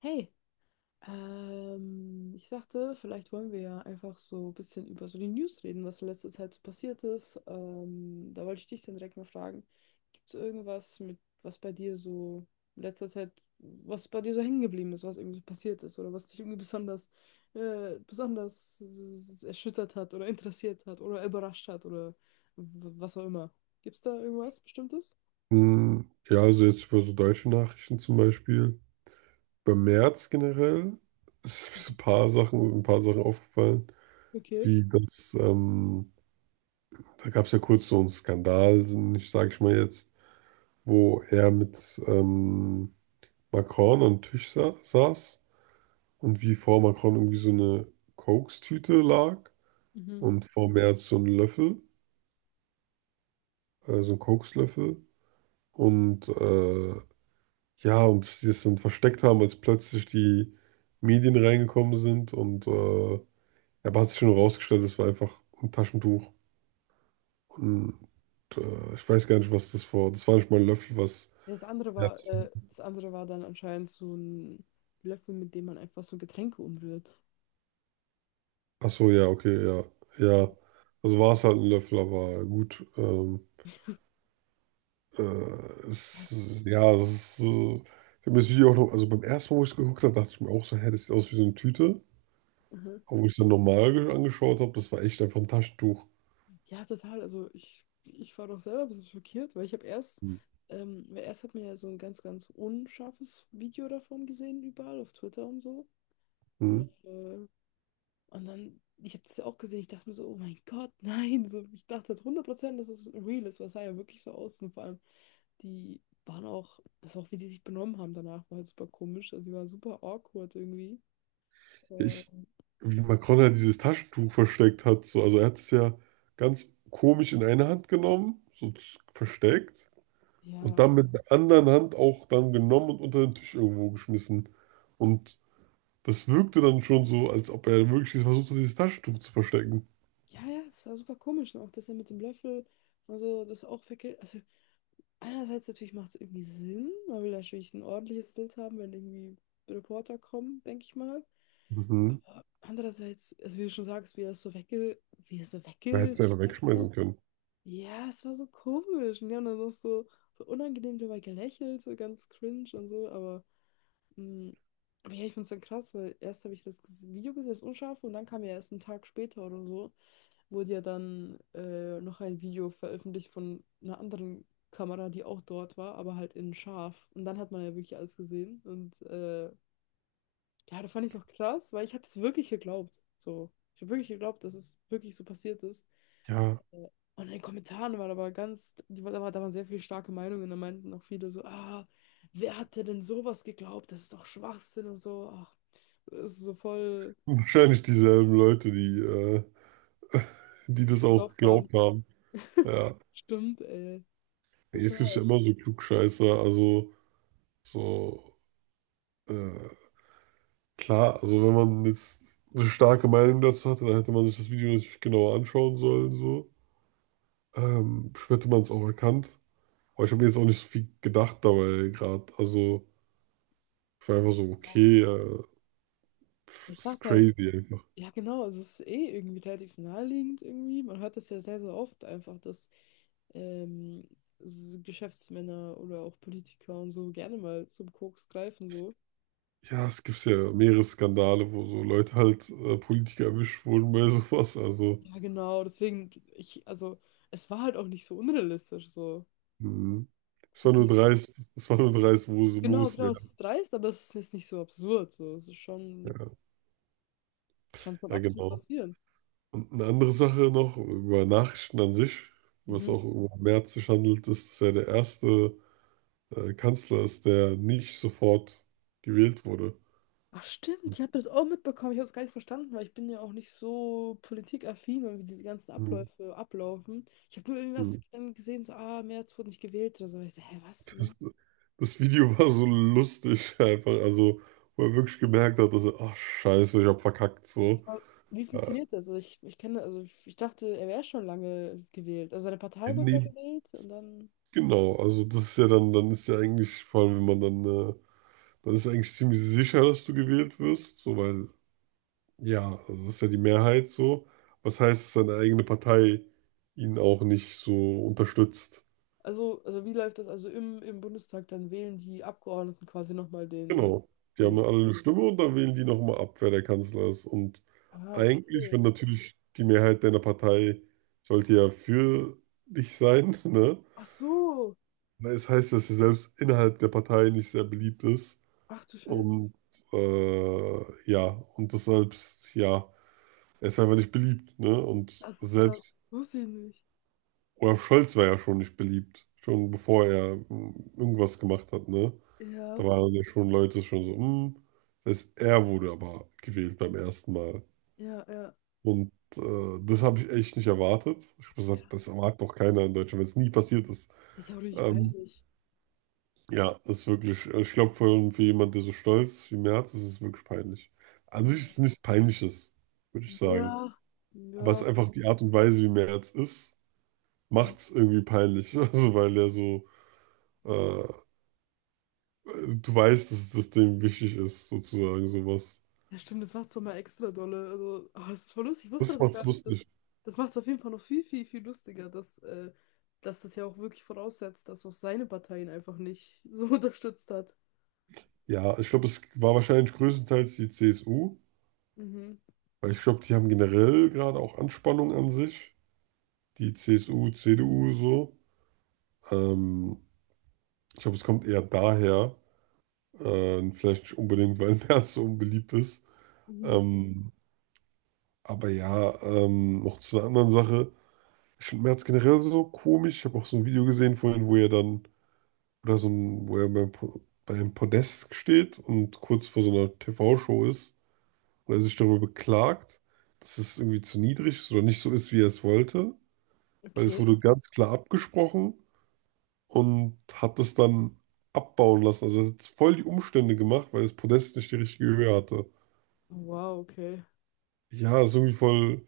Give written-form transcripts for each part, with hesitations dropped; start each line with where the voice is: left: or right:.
left: Hey, ich dachte, vielleicht wollen wir ja einfach so ein bisschen über so die News reden, was in letzter Zeit so passiert ist. Da wollte ich dich dann direkt mal fragen, gibt es irgendwas mit, was bei dir so in letzter Zeit, was bei dir so hängen geblieben ist, was irgendwie so passiert ist oder was dich irgendwie besonders, besonders erschüttert hat oder interessiert hat oder überrascht hat oder was auch immer. Gibt es da irgendwas Bestimmtes?
right: Hm. Ja, also jetzt über so deutsche Nachrichten zum Beispiel. Bei März generell ist mir so
left: Mhm.
right: ein paar Sachen aufgefallen,
left: Okay.
right: wie das, da gab es ja kurz so einen Skandal, ich sage ich mal jetzt, wo er mit Macron am Tisch sa saß und wie vor Macron irgendwie so eine Kokstüte lag
left: Mhm.
right: und vor Merz so ein Löffel, so ein Kokslöffel und äh, ja, und dass die es dann versteckt haben, als plötzlich die Medien reingekommen sind. Ja, aber hat sich schon rausgestellt, es war einfach ein Taschentuch. Und ich weiß gar nicht, was das war. Das war nicht mal ein Löffel, was.
left: Ja, das andere war,
right: Ärzte.
left: das andere war dann anscheinend so ein Löffel, mit dem man einfach so Getränke umrührt.
right: Ach so, ja, okay, ja. Ja. Also war es halt ein Löffel, aber gut. Äh,
left: Ja,
right: es, ja, es ist so. Ich habe das Video auch noch, also beim ersten Mal, wo ich es geguckt habe, dachte ich mir auch so, hä, das sieht aus wie so eine Tüte.
left: mhm.
right: Aber wo ich es dann normal angeschaut habe, das war echt einfach ein Taschentuch.
left: Ja, total. Also ich war doch selber ein bisschen schockiert, weil weil erst hat mir ja so ein ganz, ganz unscharfes Video davon gesehen, überall auf Twitter und so. Äh,
right: Mhm.
left: und dann, ich habe das ja auch gesehen, ich dachte mir so, oh mein Gott, nein. So, ich dachte halt 100%, dass es real ist, was sah ja wirklich so aus. Und vor allem, die waren auch, also auch wie die sich benommen haben danach, war halt super komisch. Also die waren super awkward irgendwie. Äh,
right: ich, wie Macron ja dieses Taschentuch versteckt hat. So. Also er hat es ja ganz komisch in eine Hand genommen, so versteckt und
left: ja,
right: dann mit der anderen Hand auch dann genommen und unter den Tisch irgendwo geschmissen. Und das wirkte dann schon so, als ob er wirklich versucht hat, dieses Taschentuch zu verstecken.
left: ja, es war super komisch. Und auch das ja mit dem Löffel, also das auch verkehrt. Also einerseits natürlich macht es irgendwie Sinn, man will natürlich ein ordentliches Bild haben, wenn irgendwie Reporter kommen, denke ich mal.
right: Mhm.
left: Andererseits, also wie du schon sagst, wie er es so
right: Er hätte es ja einfach
left: weggesteckt hat.
right: wegschmeißen können.
left: Ja, es war so komisch. Und die haben dann noch so, so unangenehm dabei gelächelt, so ganz cringe und so, aber mm, aber ja, ich find's dann krass, weil erst habe ich das Video gesehen, das Unscharfe, und dann kam ja erst einen Tag später oder so, wurde ja dann noch ein Video veröffentlicht von einer anderen Kamera, die auch dort war, aber halt in scharf. Und dann hat man ja wirklich alles gesehen. Und ja, da fand ich es auch krass, weil ich habe es wirklich geglaubt. So, ich habe wirklich geglaubt, dass es wirklich so passiert ist.
right: Ja,
left: Und in den Kommentaren waren aber ganz, da waren sehr viele starke Meinungen. Da meinten auch viele so, ah, wer hat dir denn sowas geglaubt? Das ist doch Schwachsinn und so. Ach, das ist so voll
right: wahrscheinlich dieselben Leute, die die das auch
left: geglaubt haben.
right: geglaubt haben. Ja.
left: Stimmt, ey.
right: Jetzt gibt es ja
left: Total.
right: immer so Klugscheißer, also so äh, klar, also wenn man jetzt eine starke Meinung dazu hatte, dann hätte man sich das Video natürlich genauer anschauen sollen, so. Bestimmt hätte man es auch erkannt. Aber ich habe mir jetzt auch nicht so viel gedacht dabei gerade. Also ich war einfach so, okay, pff,
left: Ich
right: ist
left: dachte halt,
right: crazy einfach.
left: ja genau, also es ist eh irgendwie relativ naheliegend irgendwie. Man hört das ja sehr, sehr oft einfach, dass ähm, Geschäftsmänner oder auch Politiker und so gerne mal zum Koks greifen so.
right: Ja, es gibt ja mehrere Skandale, wo so Leute halt Politiker erwischt wurden bei sowas. Also,
left: Ja, genau, deswegen, ich, also, es war halt auch nicht so unrealistisch, so.
right: mh.
left: Es
right: Es war
left: ist
right: nur
left: nicht,
right: dreist, es war nur dreist, wo, wo
left: genau,
right: es
left: genau,
right: wäre.
left: es ist dreist, aber es ist jetzt nicht so absurd, so. Es ist schon,
right: Ja,
left: kann schon
right: ja,
left: absolut
right: genau.
left: passieren.
right: Und eine andere Sache noch über Nachrichten an sich, was
left: Mhm.
right: auch über Merz sich handelt, ist, dass er der erste Kanzler ist, der nicht sofort gewählt wurde.
left: Ach, stimmt, ich habe das auch mitbekommen, ich habe es gar nicht verstanden, weil ich bin ja auch nicht so politikaffin und wie diese ganzen
right: Mhm.
left: Abläufe ablaufen. Ich habe nur irgendwas
right: Mhm.
left: dann gesehen, so, ah, Merz wurde nicht gewählt oder so. Ich so, hä, was, wie?
right: Das, das Video war so lustig, einfach, also wo er wirklich gemerkt hat, dass er, ach Scheiße, ich hab verkackt, so.
left: Aber wie
right: Äh,
left: funktioniert das? Ich kenne, also ich dachte, er wäre schon lange gewählt. Also seine Partei wurde ja
right: nee,
left: gewählt und dann.
right: genau, also das ist ja dann, dann ist ja eigentlich, vor allem wenn man dann, dann ist eigentlich ziemlich sicher, dass du gewählt wirst, so weil ja, also das ist ja die Mehrheit so. Was heißt, dass seine eigene Partei ihn auch nicht so unterstützt?
left: Also wie läuft das? Also im Bundestag, dann wählen die Abgeordneten quasi nochmal den
right: Genau. Die haben
left: Ding.
right: alle eine Hm. Stimme und dann wählen die nochmal ab, wer der Kanzler ist. Und
left: Ah,
right: eigentlich,
left: okay.
right: wenn natürlich die Mehrheit deiner Partei sollte ja für dich sein, ne?
left: Ach so.
right: Weil es heißt, dass er selbst innerhalb der Partei nicht sehr beliebt ist.
left: Ach du Scheiße.
right: Und ja, und deshalb, ja, er ist einfach nicht beliebt, ne? Und
left: Das ist krass.
right: selbst
left: Wusste ich nicht.
right: Olaf Scholz war ja schon nicht beliebt, schon bevor er mm, irgendwas gemacht hat, ne? Da
left: Ja,
right: waren ja schon Leute schon so, hm. Das heißt, er wurde aber gewählt beim ersten Mal.
left: ja, ja.
right: Und das habe ich echt nicht erwartet. Ich muss gesagt, das
left: Krass.
right: erwartet doch keiner in Deutschland, wenn es nie passiert ist.
left: Das ist ja auch richtig
right: Ähm,
left: peinlich.
right: ja, das ist wirklich, also ich glaube, für jemanden, der so stolz ist wie Merz, ist es wirklich peinlich. An sich
left: Ja.
right: ist es nichts Peinliches, würde ich sagen.
left: Ja.
right: Aber es
left: Ja.
right: ist einfach die Art und Weise, wie Merz ist, macht es irgendwie peinlich. Also, weil er so äh, du weißt, dass das dem wichtig ist, sozusagen, sowas.
left: Ja, stimmt, das macht es doch mal extra dolle. Also, ah, das ist voll lustig. Ich wusste
right: Das
left: das auch
right: macht's
left: gar nicht. Das,
right: lustig.
left: das macht es auf jeden Fall noch viel, viel, viel lustiger, dass, dass das ja auch wirklich voraussetzt, dass auch seine Partei ihn einfach nicht so unterstützt hat.
right: Ja, ich glaube, es war wahrscheinlich größtenteils die CSU,
left: Mhm.
right: weil ich glaube, die haben generell gerade auch Anspannung an sich. Die CSU, CDU, so. Ähm, ich glaube, es kommt eher daher. Vielleicht nicht unbedingt, weil Merz so unbeliebt ist.
left: Mhm.
right: Ähm, aber ja, noch zu einer anderen Sache. Ich finde Merz generell so komisch. Ich habe auch so ein Video gesehen vorhin, wo er dann oder so ein, wo er bei, Po- bei einem Podest steht und kurz vor so einer TV-Show ist und er sich darüber beklagt, dass es irgendwie zu niedrig ist oder nicht so ist, wie er es wollte. Weil es
left: Okay.
right: wurde ganz klar abgesprochen und hat es dann abbauen lassen. Also er hat voll die Umstände gemacht, weil das Podest nicht die richtige Höhe hatte.
left: Wow, okay.
right: Ja, ist irgendwie voll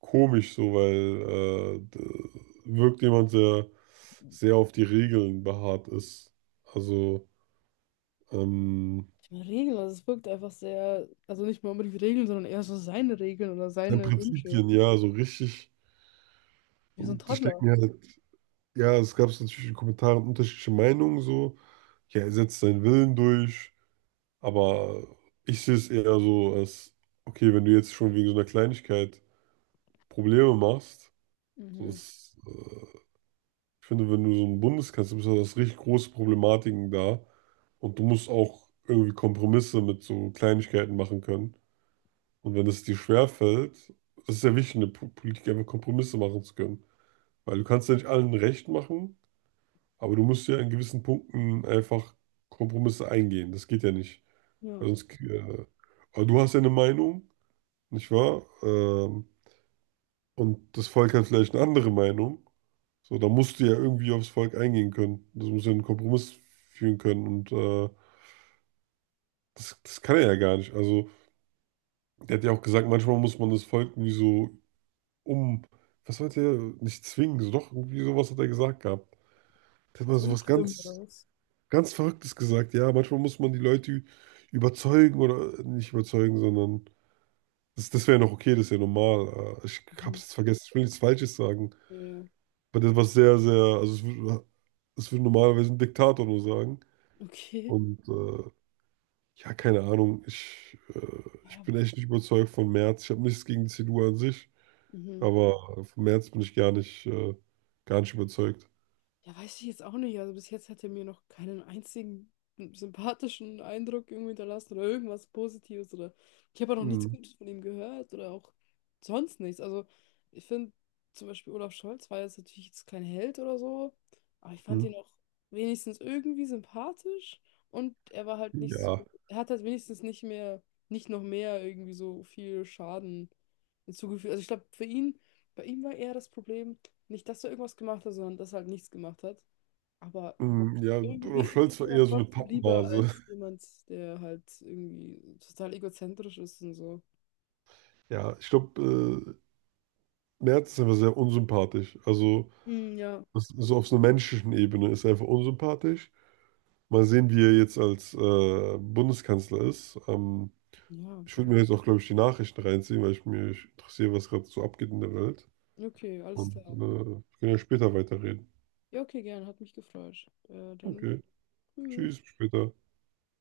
right: komisch so, weil wirkt jemand, der sehr auf die Regeln beharrt ist. Also, ähm,
left: Die Regeln, also es wirkt einfach sehr, also nicht mal unbedingt Regeln, sondern eher so seine Regeln oder
right: An
left: seine Wünsche.
right: Prinzipien, ja, so richtig.
left: Wie so ein
right: Und ich denke
left: Toddler.
right: mir halt, ja, es gab so natürlich in Kommentaren unterschiedliche Meinungen, so. Ja, er setzt seinen Willen durch, aber ich sehe es eher so als, okay, wenn du jetzt schon wegen so einer Kleinigkeit Probleme machst, so
left: Mhm.
right: ich finde, wenn du so ein Bundeskanzler bist, hast du richtig große Problematiken da und du musst auch irgendwie Kompromisse mit so Kleinigkeiten machen können. Und wenn es dir schwerfällt, das ist ja wichtig, in der Politik einfach Kompromisse machen zu können. Weil du kannst ja nicht allen recht machen, aber du musst ja in gewissen Punkten einfach Kompromisse eingehen. Das geht ja nicht. Weil
left: Ja.
right: sonst, äh, aber du hast ja eine Meinung, nicht wahr? Und das Volk hat vielleicht eine andere Meinung. So, da musst du ja irgendwie aufs Volk eingehen können. Das muss ja einen Kompromiss führen können. Und das, das kann er ja gar nicht. Also, der hat ja auch gesagt, manchmal muss man das Volk irgendwie so um, was hat er, nicht zwingen, so doch, irgendwie sowas hat er gesagt gehabt. Der hat mal
left: So
right: so was
left: umstimmen oder
right: ganz
left: was?
right: Ganz Verrücktes gesagt, ja. Manchmal muss man die Leute überzeugen oder nicht überzeugen, sondern das, das wäre noch okay, das ist ja normal. Ich hab's
left: Mhm.
right: jetzt vergessen, ich will nichts Falsches sagen.
left: Ja.
right: Aber das war sehr, sehr, also es würde normalerweise ein Diktator nur sagen.
left: Okay.
right: Und ja, keine Ahnung, ich
left: Ja.
right: bin echt nicht überzeugt von Merz. Ich habe nichts gegen die CDU an sich,
left: Mhm.
right: aber von Merz bin ich gar nicht überzeugt.
left: Ja, weiß ich jetzt auch nicht. Also bis jetzt hat er mir noch keinen einzigen sympathischen Eindruck irgendwie hinterlassen oder irgendwas Positives oder ich habe auch noch nichts
right: Mhm.
left: Gutes von ihm gehört oder auch sonst nichts. Also ich finde zum Beispiel Olaf Scholz war jetzt natürlich jetzt kein Held oder so, aber ich fand ihn auch wenigstens irgendwie sympathisch und er war halt nicht so,
right: Ja.
left: er hat halt wenigstens nicht mehr, nicht noch mehr irgendwie so viel Schaden hinzugefügt. Also ich glaube, für ihn bei ihm war eher das Problem, nicht, dass er irgendwas gemacht hat, sondern dass er halt nichts gemacht hat. Aber
right: Mhm. Ja, Olaf
left: irgendwie ist es
right: Scholz war
left: mir dann
right: eher so eine
left: trotzdem lieber
right: Pappnase.
left: als jemand, der halt irgendwie total egozentrisch ist und so.
right: Ja, ich glaube, Merz ist einfach sehr unsympathisch. Also,
left: Hm, ja.
right: das, so auf so einer menschlichen Ebene ist er einfach unsympathisch. Mal sehen, wie er jetzt als Bundeskanzler ist.
left: Ja,
right: Ich würde mir jetzt auch, glaube ich, die Nachrichten reinziehen, weil ich mich interessiere, was gerade so abgeht in der Welt.
left: okay, alles
right: Und
left: klar.
right: wir können ja später weiterreden.
left: Ja, okay, gern, hat mich gefreut. Dann
right: Okay,
left: tschüss.
right: tschüss, bis später.